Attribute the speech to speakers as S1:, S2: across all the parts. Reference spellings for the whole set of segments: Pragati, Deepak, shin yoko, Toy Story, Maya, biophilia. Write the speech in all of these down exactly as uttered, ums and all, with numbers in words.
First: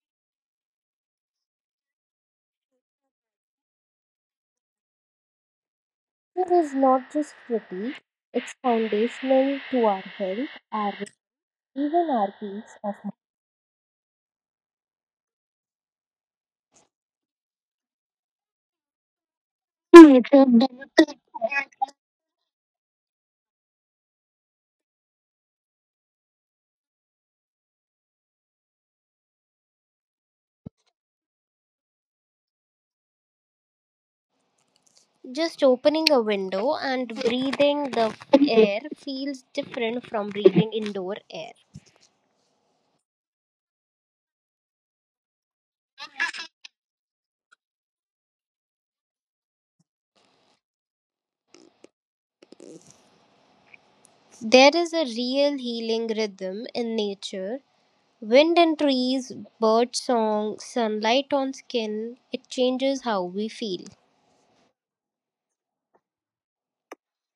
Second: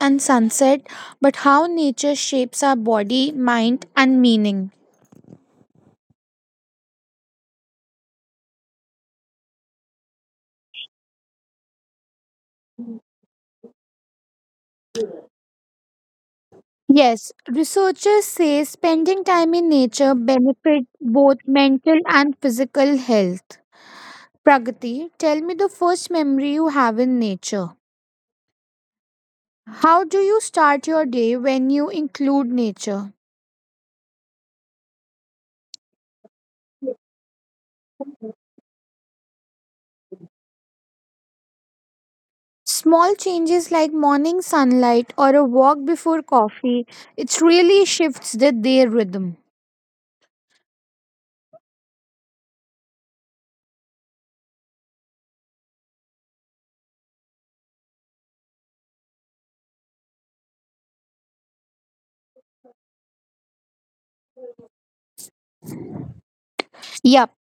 S1: and sunset, but how nature shapes our body, mind, and meaning.
S2: Water is not just pretty, it's foundational to our health, our even our peace of
S1: Yes, researchers say spending time in nature
S2: mind.
S1: benefits both mental and physical health. Pragati, tell me the first memory you have in nature. How do you start your day when you include nature?
S2: Just opening a window and breathing the air feels different from breathing indoor air.
S1: Small changes like morning sunlight or a walk before coffee, it really shifts the, their rhythm.
S2: There is a real healing rhythm in nature. Wind and trees, bird song, sunlight on skin, it changes how we feel.
S1: Yep,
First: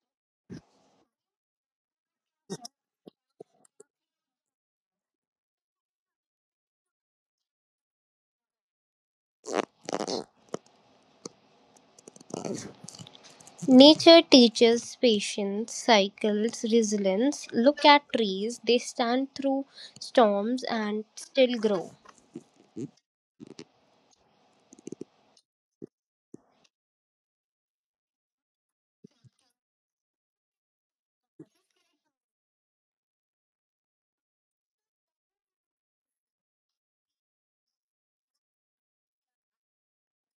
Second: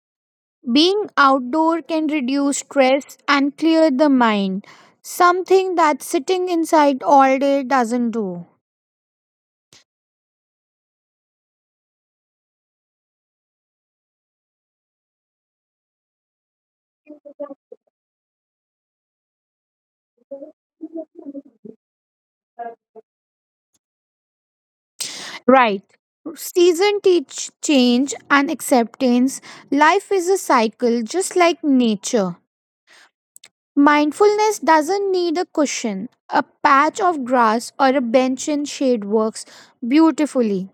S1: being outdoor can reduce stress and clear the mind, something that sitting inside all day doesn't do.
S2: Nature teaches patience, cycles, resilience. Look at trees, they stand through storms and still grow.
S1: Right. Season teach change and acceptance. Life is a cycle just like nature. Mindfulness doesn't need a cushion. A patch of grass or a bench in shade works beautifully.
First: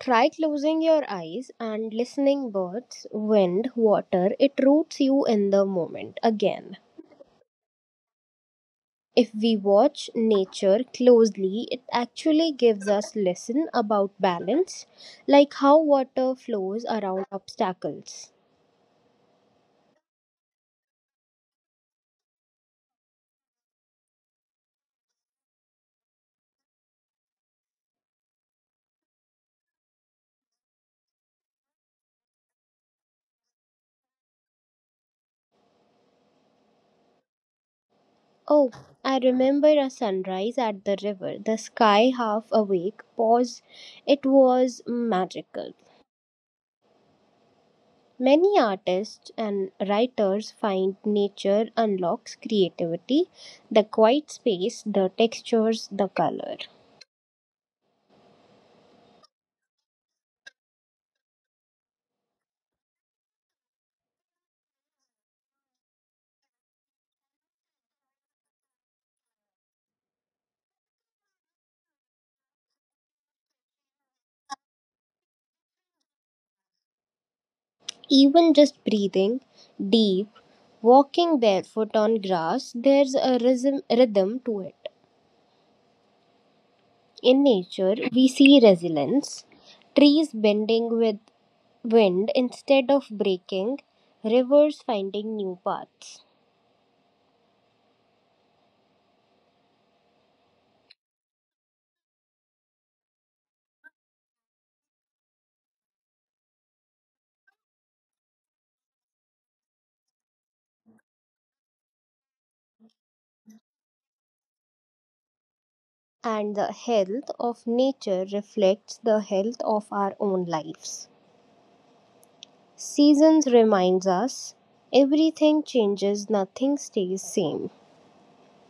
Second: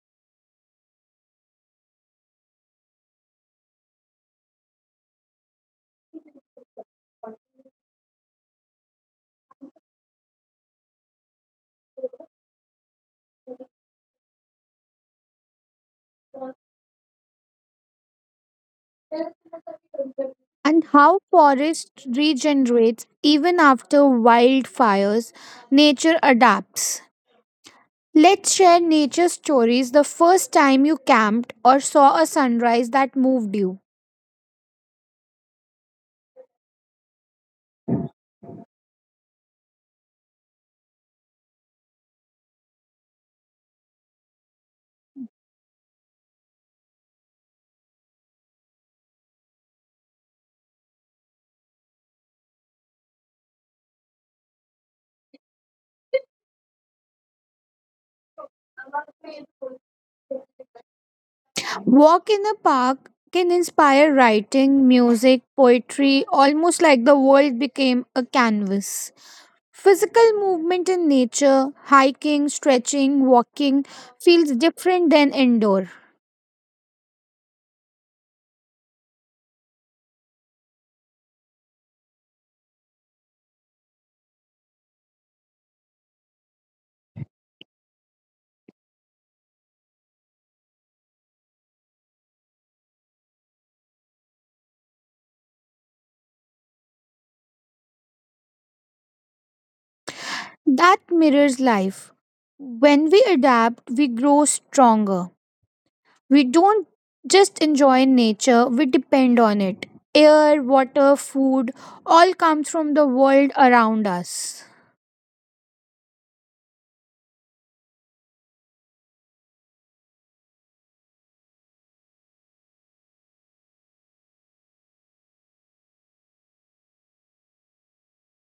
S2: Try closing your eyes and listening birds, wind, water. It roots you in the moment again. If we watch nature closely, it actually gives us lesson about balance, like how water flows around obstacles.
S1: And how forest regenerates even after wildfires, nature adapts. Let's share nature stories, the first time you camped or saw a sunrise that moved you.
S2: Oh, I remember a sunrise at the river, the sky half awake, pause. It was magical. Many artists and writers find nature unlocks creativity, the quiet space, the textures, the color.
S1: Walk in a park can inspire writing, music, poetry, almost like the world became a canvas. Physical movement in nature, hiking, stretching, walking, feels different than indoor.
S2: Even just breathing deep, walking barefoot on grass, there's a rhythm, rhythm to it. In nature, we see resilience, trees bending with wind instead of breaking, rivers finding new paths.
S1: That mirrors life. When we adapt, we grow stronger. We don't just enjoy nature, we depend on it. Air, water, food all comes from the world around us.
S2: And the health of nature reflects the health of our own lives. Seasons reminds us everything changes, nothing stays same.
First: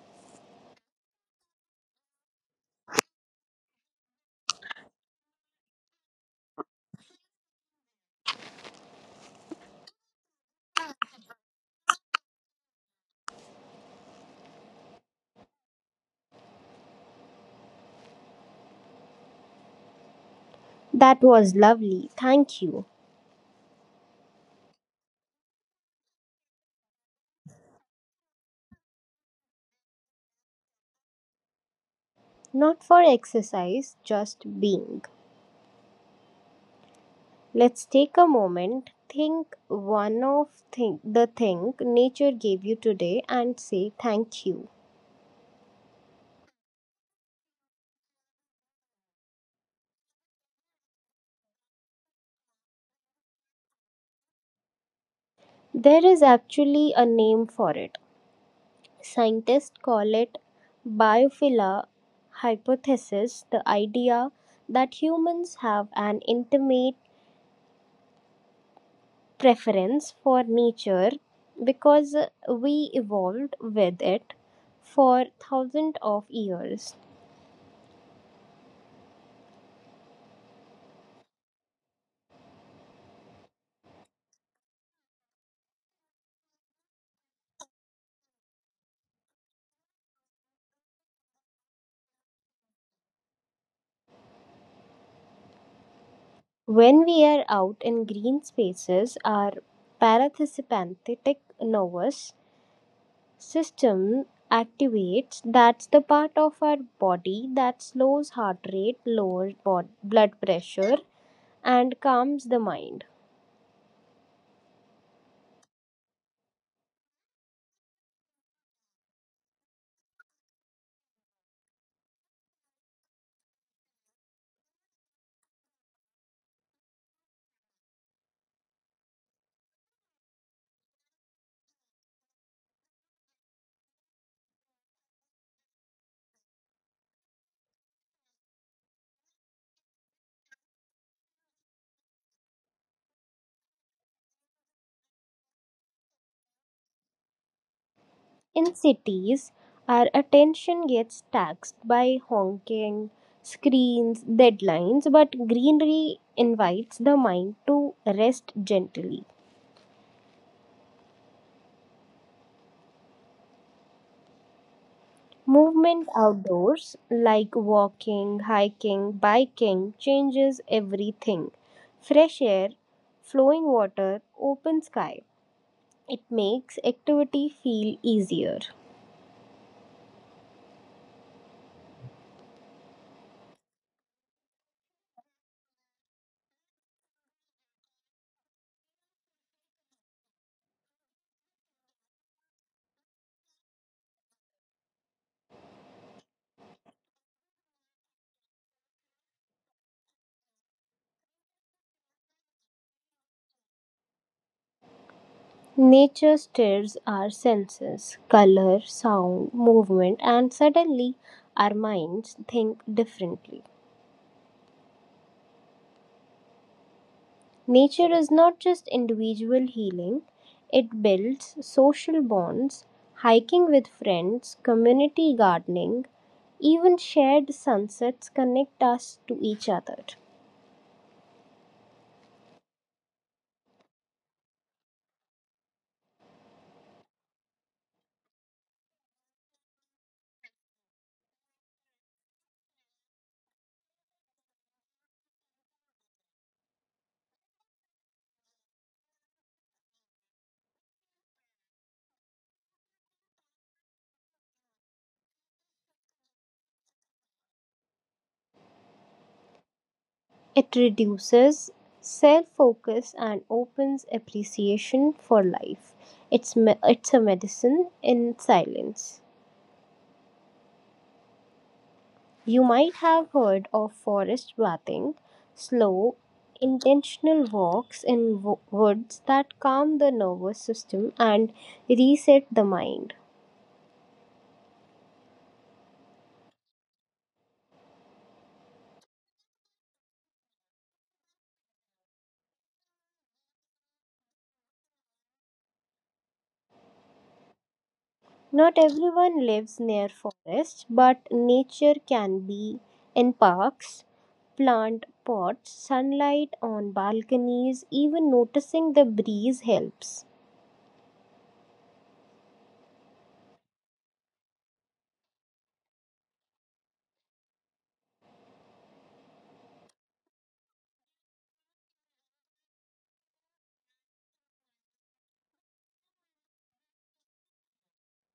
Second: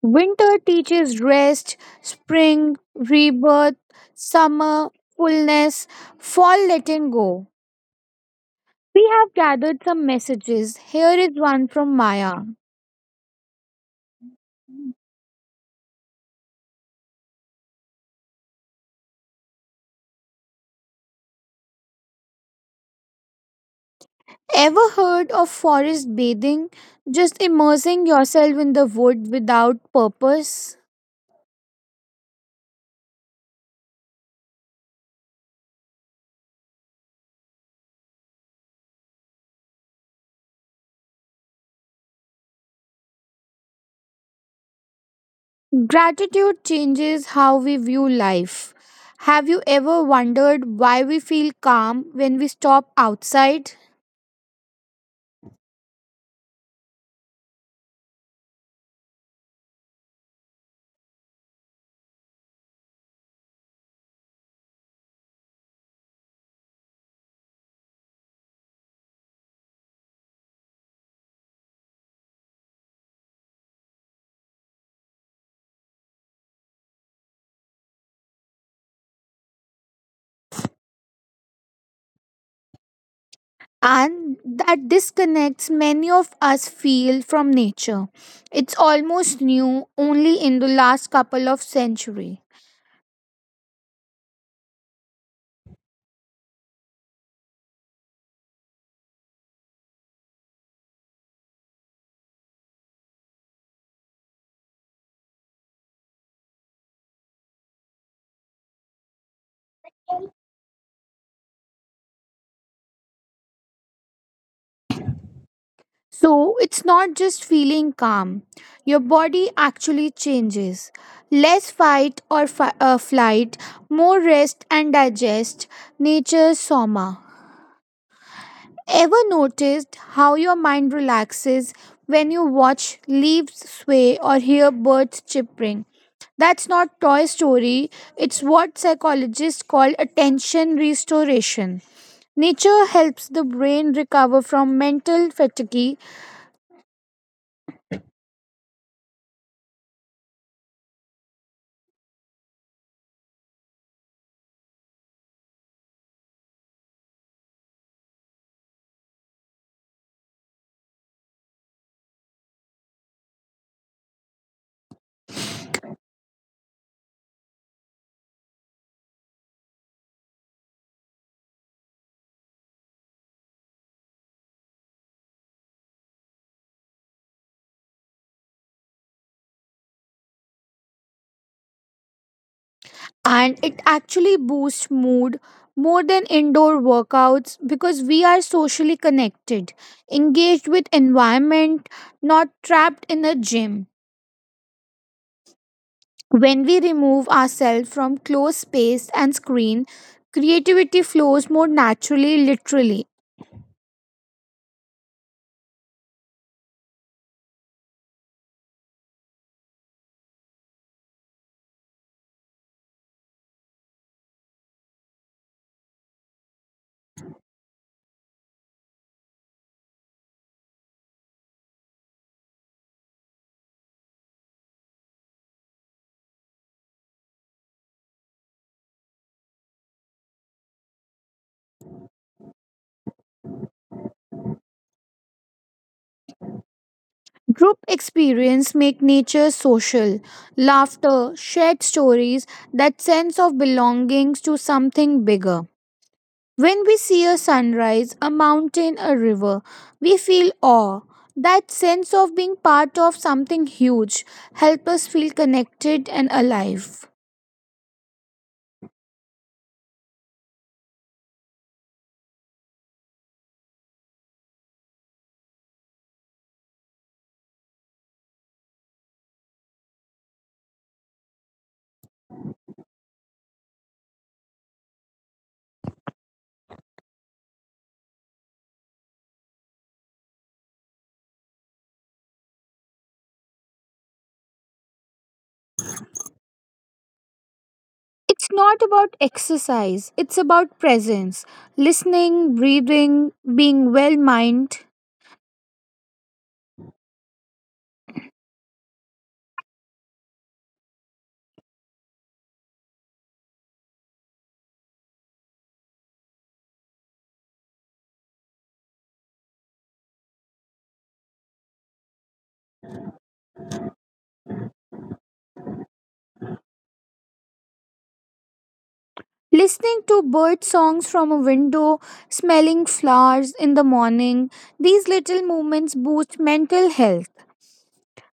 S1: Winter teaches rest, spring, rebirth, summer, fullness, fall, letting go. We have gathered some messages. Here is one from Maya.
S2: That was lovely. Thank you.
S1: Ever heard of forest bathing? Just immersing yourself in the wood without purpose?
S2: Not for exercise, just being. Let's take a moment, think one of thing, the thing nature gave you today and say thank you.
S1: Gratitude changes how we view life. Have you ever wondered why we feel calm when we stop outside?
S2: There is actually a name for it. Scientists call it biophila hypothesis, the idea that humans have an intimate preference for nature because we evolved with it for thousands of years.
S1: And that disconnects many of us feel from nature. It's almost new only in the last couple of centuries.
S2: When we are out in green spaces, our parasympathetic nervous system activates. That's the part of our body that slows heart rate, lowers bod- blood pressure, and calms the mind.
S1: So it's not just feeling calm. Your body actually changes. Less fight or fi- uh, flight, more rest and digest. Nature's soma. Ever noticed how your mind relaxes when you watch leaves sway or hear birds chirping? That's not Toy Story. It's what psychologists call attention restoration. Nature helps the brain recover from mental fatigue,
S2: In cities, our attention gets taxed by honking, screens, deadlines, but greenery invites the mind to rest gently. Movement outdoors, like walking, hiking, biking, changes everything. Fresh air, flowing water, open sky. It makes activity feel easier.
S1: and it actually boosts mood more than indoor workouts because we are socially connected, engaged with environment, not trapped in a gym. When we remove ourselves from closed space and screen, creativity flows more naturally, literally.
S2: Nature stirs our senses, color, sound, movement, and suddenly our minds think differently. Nature is not just individual healing, it builds social bonds, hiking with friends, community gardening, even shared sunsets connect us to each other.
S1: Group experience make nature social, laughter, shared stories, that sense of belonging to something bigger. When we see a sunrise, a mountain, a river, we feel awe. That sense of being part of something huge helps us feel connected and alive.
S2: It reduces self focus and opens appreciation for life. It's, me- it's a medicine in silence. You might have heard of forest bathing, slow, intentional walks in wo- woods that calm the nervous system and reset the mind.
S1: It's not about exercise, it's about presence. Listening, breathing, being well minded.
S2: Not everyone lives near forests, but nature can be in parks, plant pots, sunlight on balconies, even noticing the breeze helps.
S1: Listening to bird songs from a window, smelling flowers in the morning, these little moments boost mental health.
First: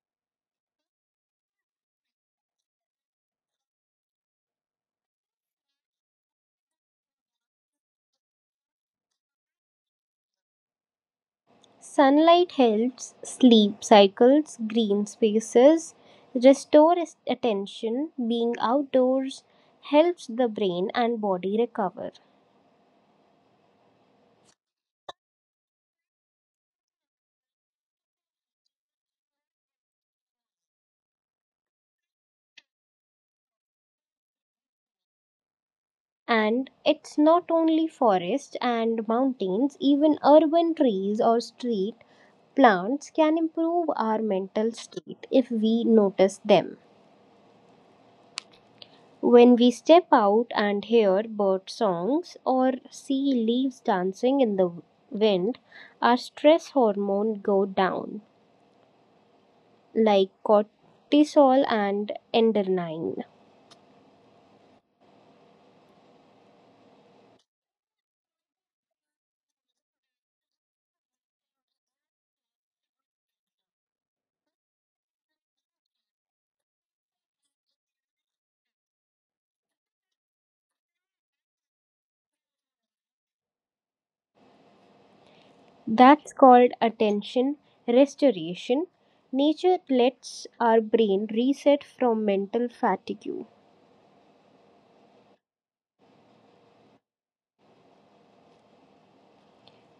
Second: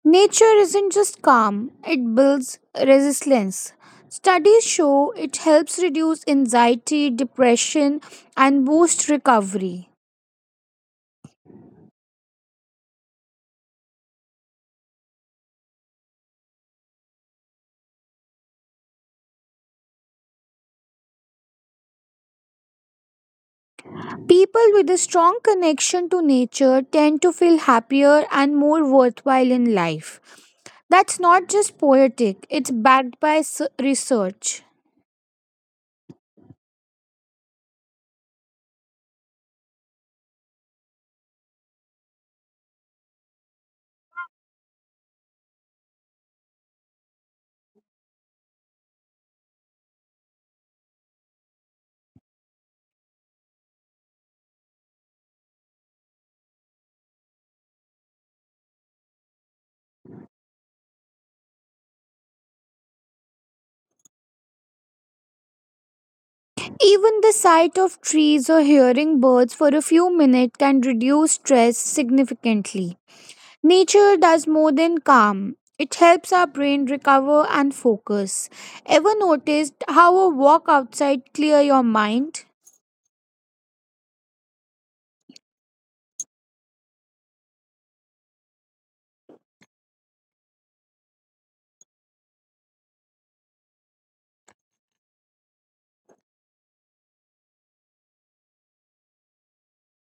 S1: Nature isn't just calm, it builds resilience. Studies show it helps reduce anxiety, depression, and boost recovery.
S2: Sunlight helps sleep cycles, green spaces, restore attention, being outdoors helps the brain and body recover.
S1: People with a strong connection to nature tend to feel happier and more worthwhile in life. That's not just poetic, it's backed by s- research.
S2: And it's not only forests and mountains, even urban trees or street plants can improve our mental state if we notice them. When we step out and hear bird songs or see leaves dancing in the wind, our stress hormone go down, like cortisol and adrenaline.
S1: Even the sight of trees or hearing birds for a few minutes can reduce stress significantly. Nature does more than calm. It helps our brain recover and focus. Ever noticed how a walk outside clear your mind?
S2: That's called attention restoration. Nature lets our brain reset from mental fatigue.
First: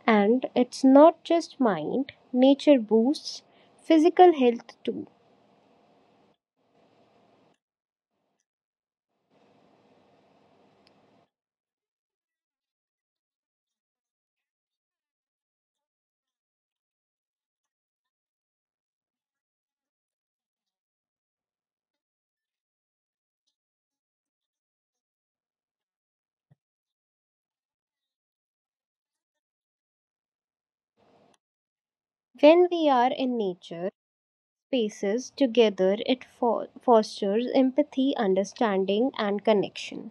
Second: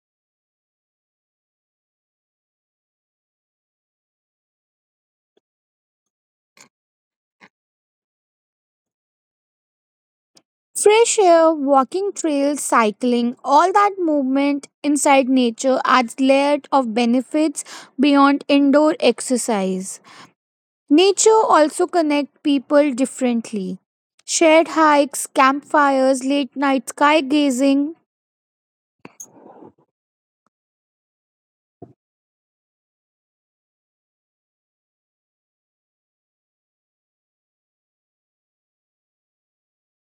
S2: And it's not just mind, nature boosts physical health too.
S1: Fresh air, walking trails, cycling, all that movement inside nature adds layered of benefits beyond indoor exercise. Nature also connect people differently. Shared hikes, campfires, late night sky gazing,
S2: When we are in nature, spaces together, it fo- fosters empathy, understanding, and connection.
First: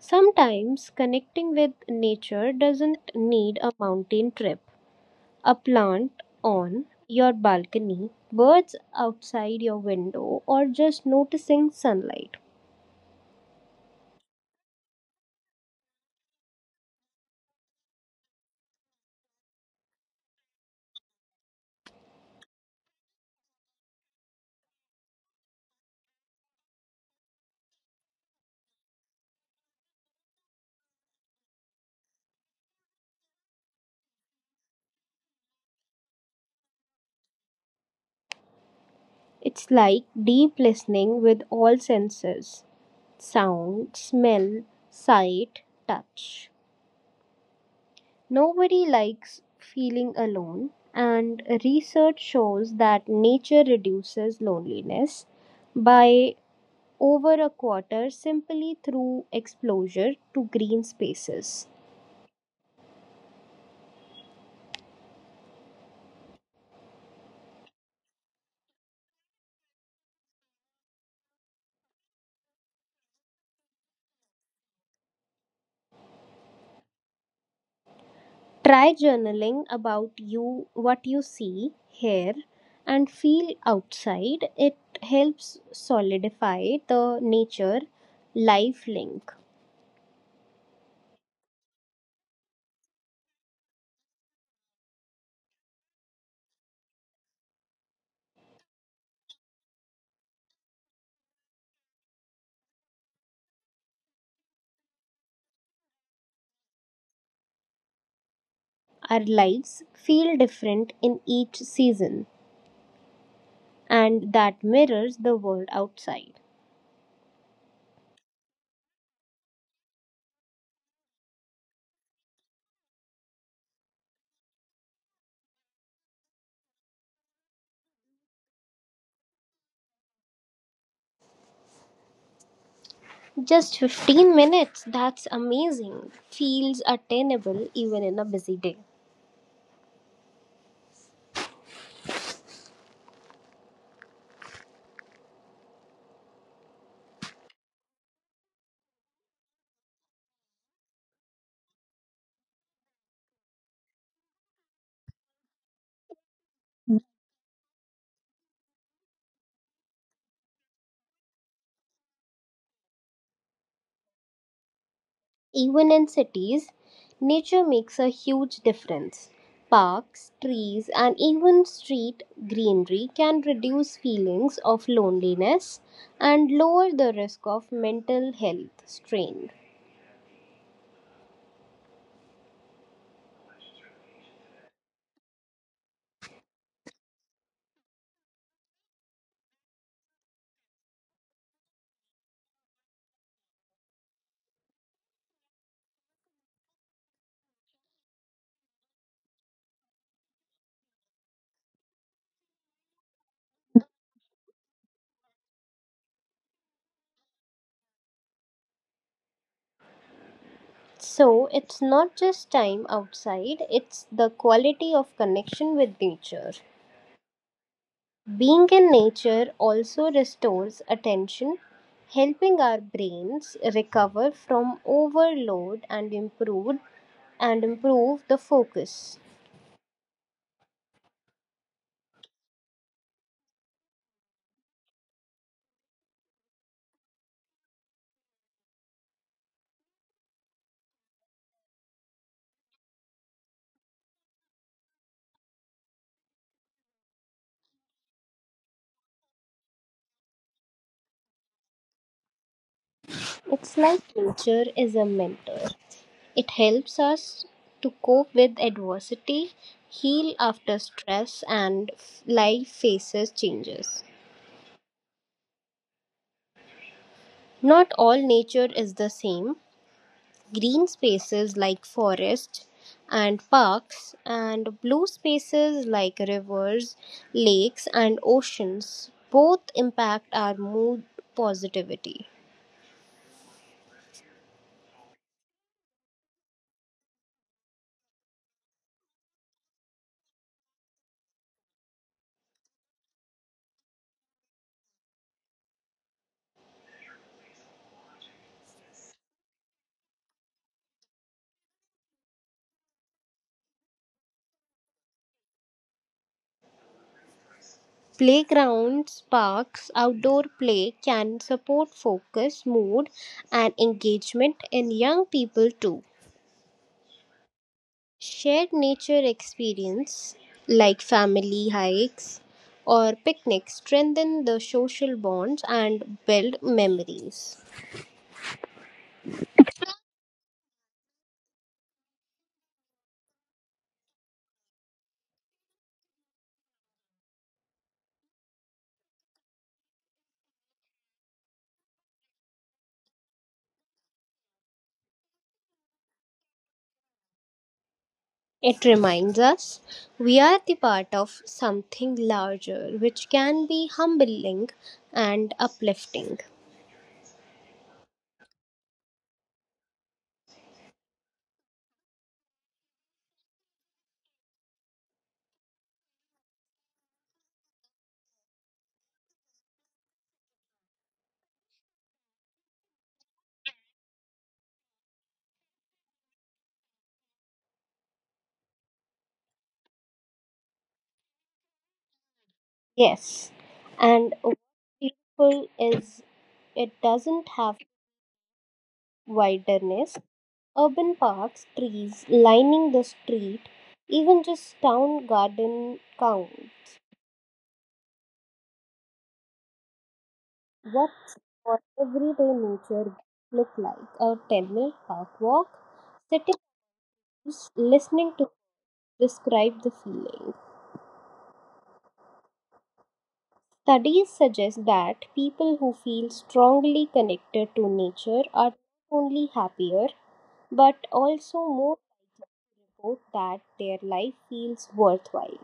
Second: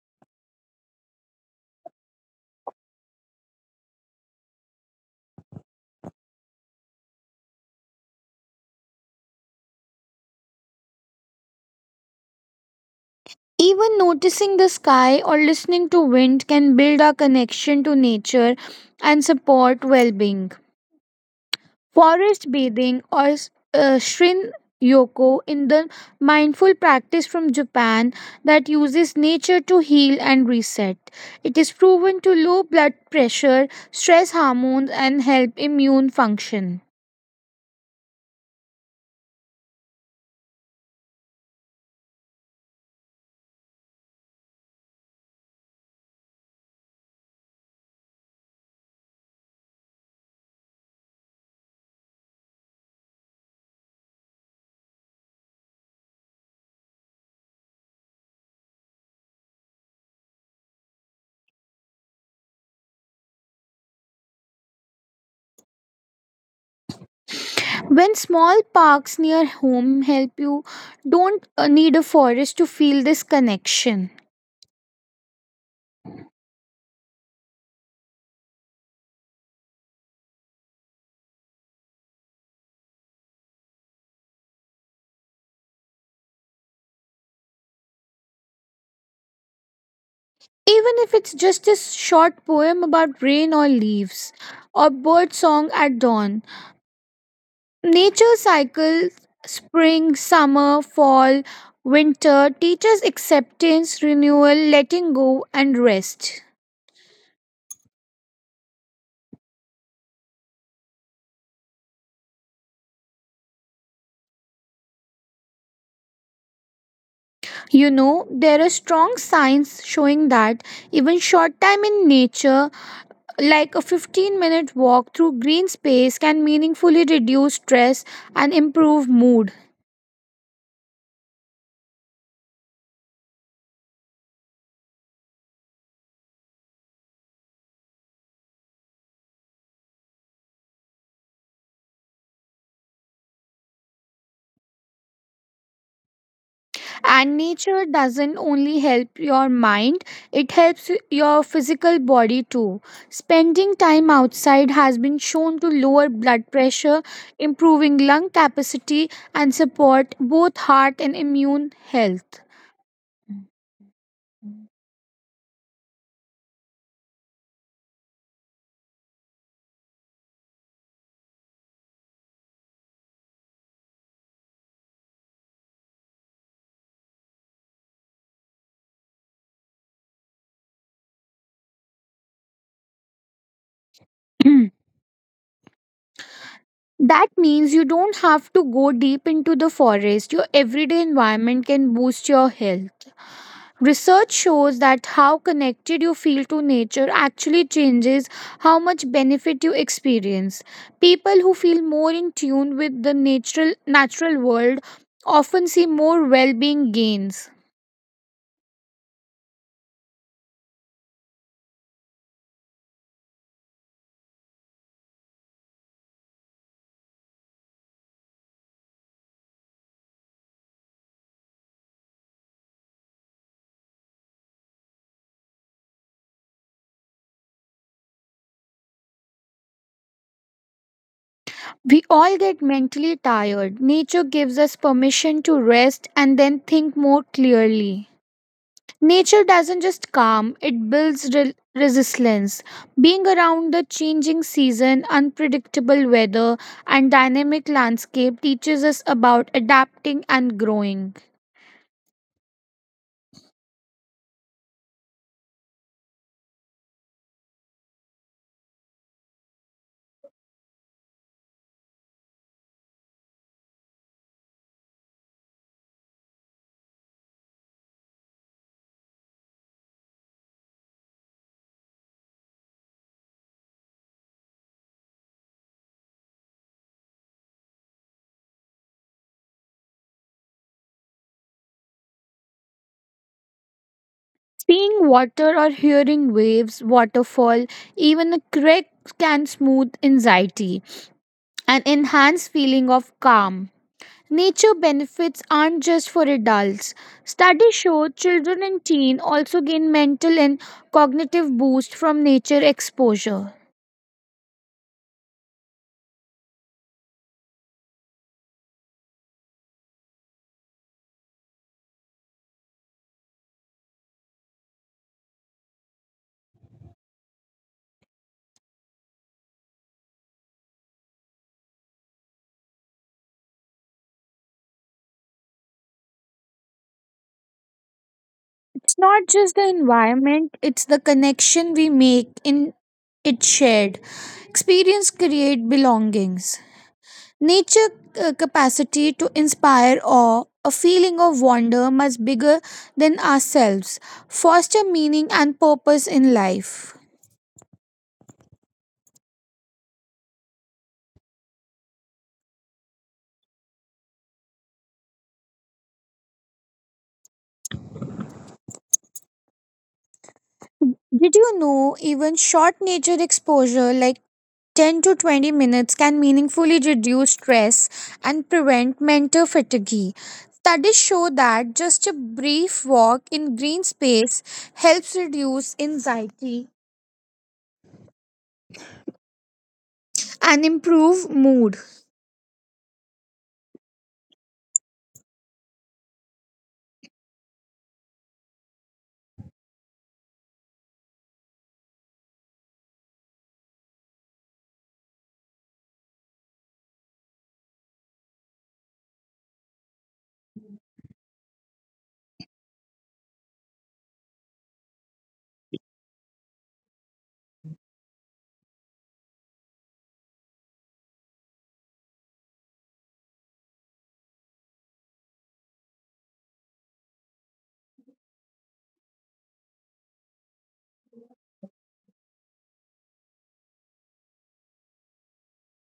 S2: Sometimes connecting with nature doesn't need a mountain trip, a plant on your balcony, birds outside your window, or just noticing sunlight.
S1: even noticing the sky or listening to wind can build our connection to nature and support well-being. Forest bathing, or uh, shin yoko, in the mindful practice from Japan that uses nature to heal and reset. It is proven to low blood pressure, stress hormones and help immune function.
S2: It's like deep listening with all senses sound, smell, sight, touch. Nobody likes feeling alone, and research shows that nature reduces loneliness by over a quarter simply through exposure to green spaces.
S1: When small parks near home help you, don't uh, need a forest to feel this connection. Even
S2: Try journaling about you, what you see, hear, and feel outside. It helps solidify the nature life link.
S1: if it's just a short poem about rain or leaves, or bird song at dawn, nature cycles spring, summer, fall, winter teaches acceptance, renewal, letting go, and rest.
S2: Our lives feel different in each season, and that mirrors the world outside.
S1: You know, there are strong signs showing that even short time in nature, like a fifteen minute walk through green space, can meaningfully reduce stress and improve mood.
S2: Just fifteen minutes, that's amazing. Feels attainable even in a busy day.
S1: And nature doesn't only help your mind, it helps your physical body too. Spending time outside has been shown to lower blood pressure, improving lung capacity, and support both heart and immune health.
S2: Even in cities, nature makes a huge difference. Parks, trees, and even street greenery can reduce feelings of loneliness and lower the risk of mental health strain.
S1: That means you don't have to go deep into the forest. Your everyday environment can boost your health. Research shows that how connected you feel to nature actually changes how much benefit you experience. People who feel more in tune with the natural natural world often see more well-being gains.
S2: So, it's not just time outside, it's the quality of connection with nature. Being in nature also restores attention, helping our brains recover from overload and improve and improve the focus.
S1: We all get mentally tired. Nature gives us permission to rest and then think more clearly. Nature doesn't just calm, it builds re- resilience. Being around the changing season, unpredictable weather, and dynamic landscape teaches us about adapting and growing.
S2: It's like nature is a mentor. It helps us to cope with adversity, heal after stress and f- life faces changes. Not all nature is the same. Green spaces like forests and parks, and blue spaces like rivers, lakes, and oceans. Both impact our mood positivity.
S1: Seeing water or hearing waves, waterfall, even a creek can smooth anxiety and enhance feeling of calm. Nature benefits aren't just for adults. Studies show children and teens also gain mental and cognitive boost from nature exposure.
S2: Playgrounds, parks, outdoor play can support focus, mood, and engagement in young people too. Shared nature experience like family hikes or picnics strengthen the social bonds and build memories.
S1: It's not just the environment, it's the connection we make in it shared. Experience create belongings. Nature uh, capacity to inspire awe, a feeling of wonder much bigger than ourselves, foster meaning and purpose in life.
S2: It reminds us we are the part of something larger, which can be humbling and uplifting.
S1: Did you know even short nature exposure like ten to twenty minutes can meaningfully reduce stress and prevent mental fatigue. Studies show that just a brief walk in green space helps reduce anxiety and improve mood.
S2: Yes, and what's beautiful is it doesn't have wilderness, urban parks, trees lining the street, even just town garden count. What's what everyday nature look like? A ten minute park walk, sitting, listening to describe the feeling. Studies suggest that people who feel strongly connected to nature are not only happier but also more about that their life feels worthwhile.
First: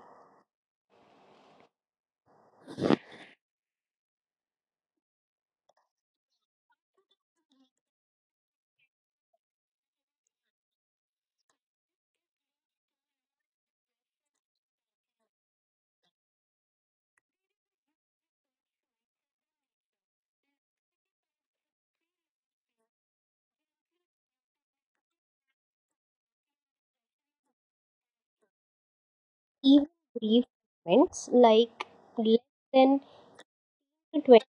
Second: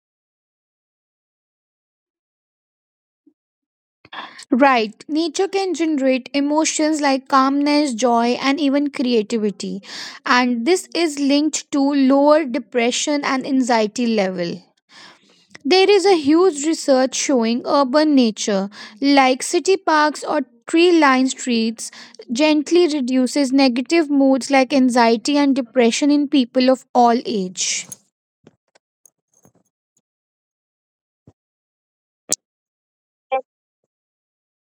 S1: Right, nature can generate emotions like calmness, joy, and even creativity, and this is linked to lower depression and anxiety level. There is a huge research showing urban nature, like city parks or tree lined streets, gently reduces negative moods like anxiety and depression in people of all age.
S2: Even brief moments like less than twenty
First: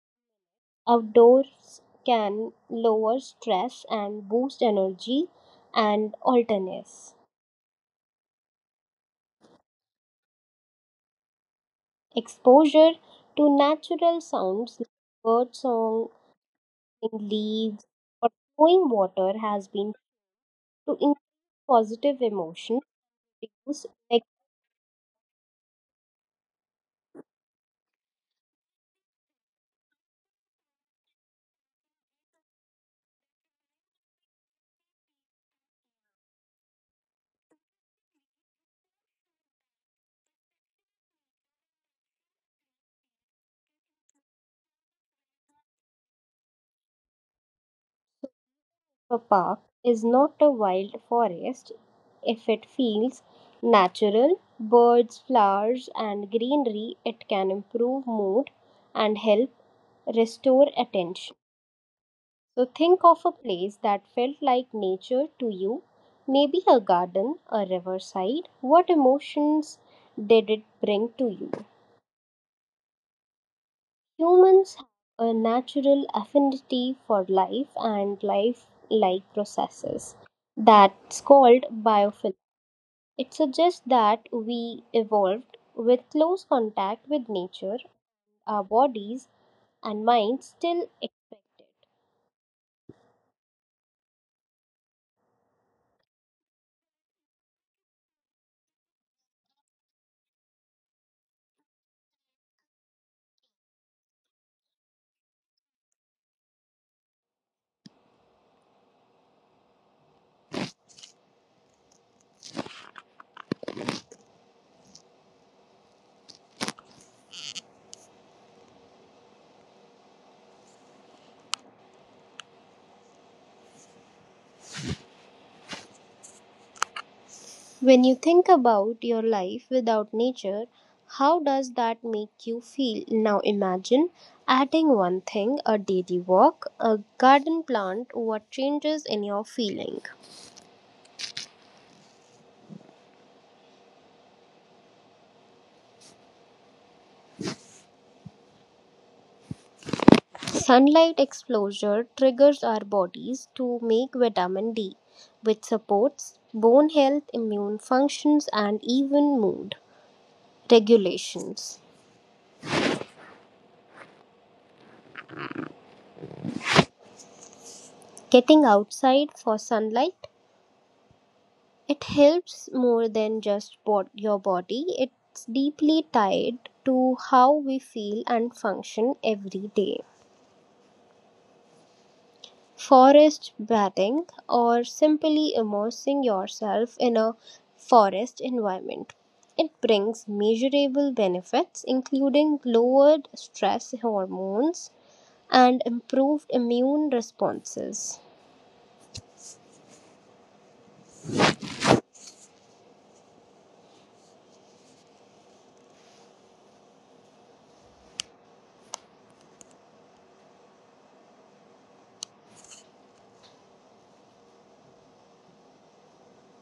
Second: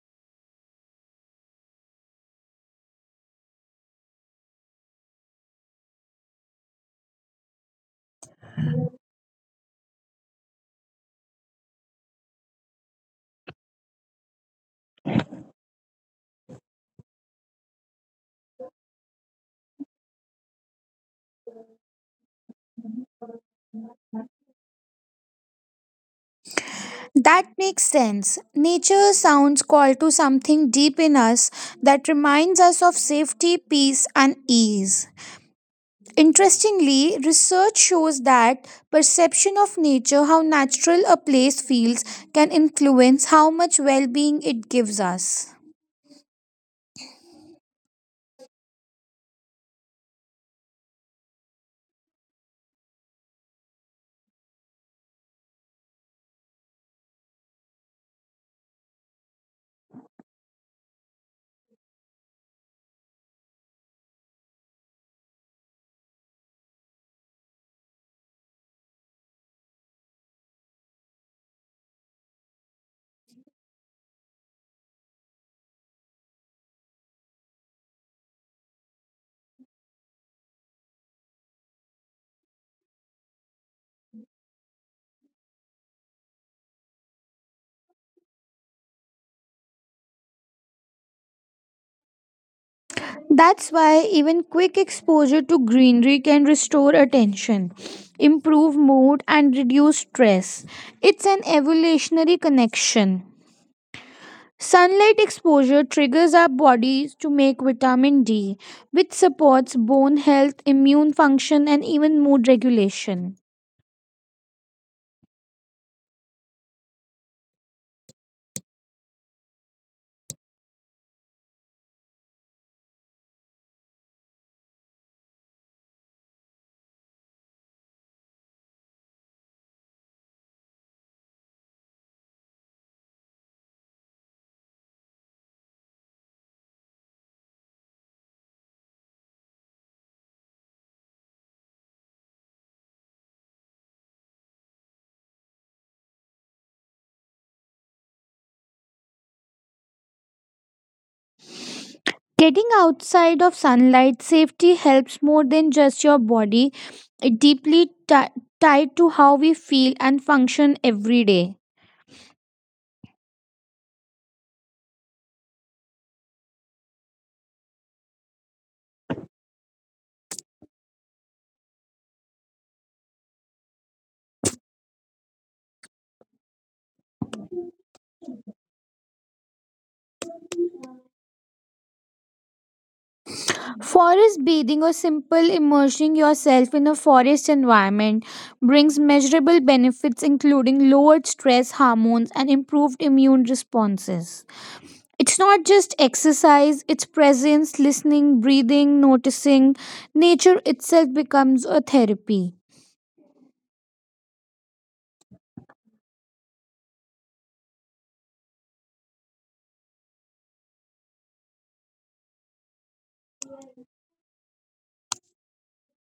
S2: outdoors can lower stress and boost energy and alertness. Exposure to natural sounds like bird song, leaves, or flowing water has been to increase positive emotion, reduce like
S1: That makes sense. Nature sounds call to something deep in us that reminds us of safety, peace, and ease. Interestingly, research shows that perception of nature, how natural a place feels, can influence how much well being it gives us.
S2: a park is not a wild forest if it feels natural. Birds, flowers, and greenery, it can improve mood and help restore attention. So think of a place that felt like nature to you, maybe a garden, a riverside. What emotions did it bring to you? Humans have a natural affinity for life and life like processes. That's called biophilia. It suggests that we evolved with close contact with nature, our bodies and minds still expect it.
S1: That's why even quick exposure to greenery can restore attention, improve mood, and reduce stress. It's an evolutionary connection. Sunlight exposure triggers our bodies to make vitamin D, which supports bone health, immune function, and even mood regulation.
S2: When you think about your life without nature, how does that make you feel? Now imagine adding one thing a daily walk, a garden plant, what changes in your feeling? Sunlight exposure triggers our
S1: Getting
S2: bodies
S1: outside of
S2: to make
S1: sunlight
S2: vitamin
S1: safety
S2: D,
S1: helps more
S2: which
S1: than just your
S2: supports bone
S1: body.
S2: health,
S1: It
S2: immune
S1: deeply ti
S2: functions, and
S1: tied to
S2: even
S1: how we
S2: mood
S1: feel and function every day.
S2: regulations. Getting outside for sunlight, it helps more than just bod- your body, it's deeply tied to how we feel and function every day. Forest bathing,
S1: Forest
S2: or
S1: bathing or
S2: simply
S1: simple
S2: immersing
S1: immersing yourself
S2: yourself
S1: in a
S2: in a
S1: forest environment
S2: forest
S1: brings
S2: environment. It
S1: measurable
S2: brings
S1: benefits including
S2: measurable
S1: lowered
S2: benefits,
S1: stress hormones
S2: including
S1: and improved
S2: lowered
S1: immune
S2: stress
S1: responses.
S2: hormones
S1: It's not
S2: and
S1: just
S2: improved
S1: exercise,
S2: immune
S1: it's presence,
S2: responses.
S1: listening, breathing, noticing. Nature itself becomes a therapy.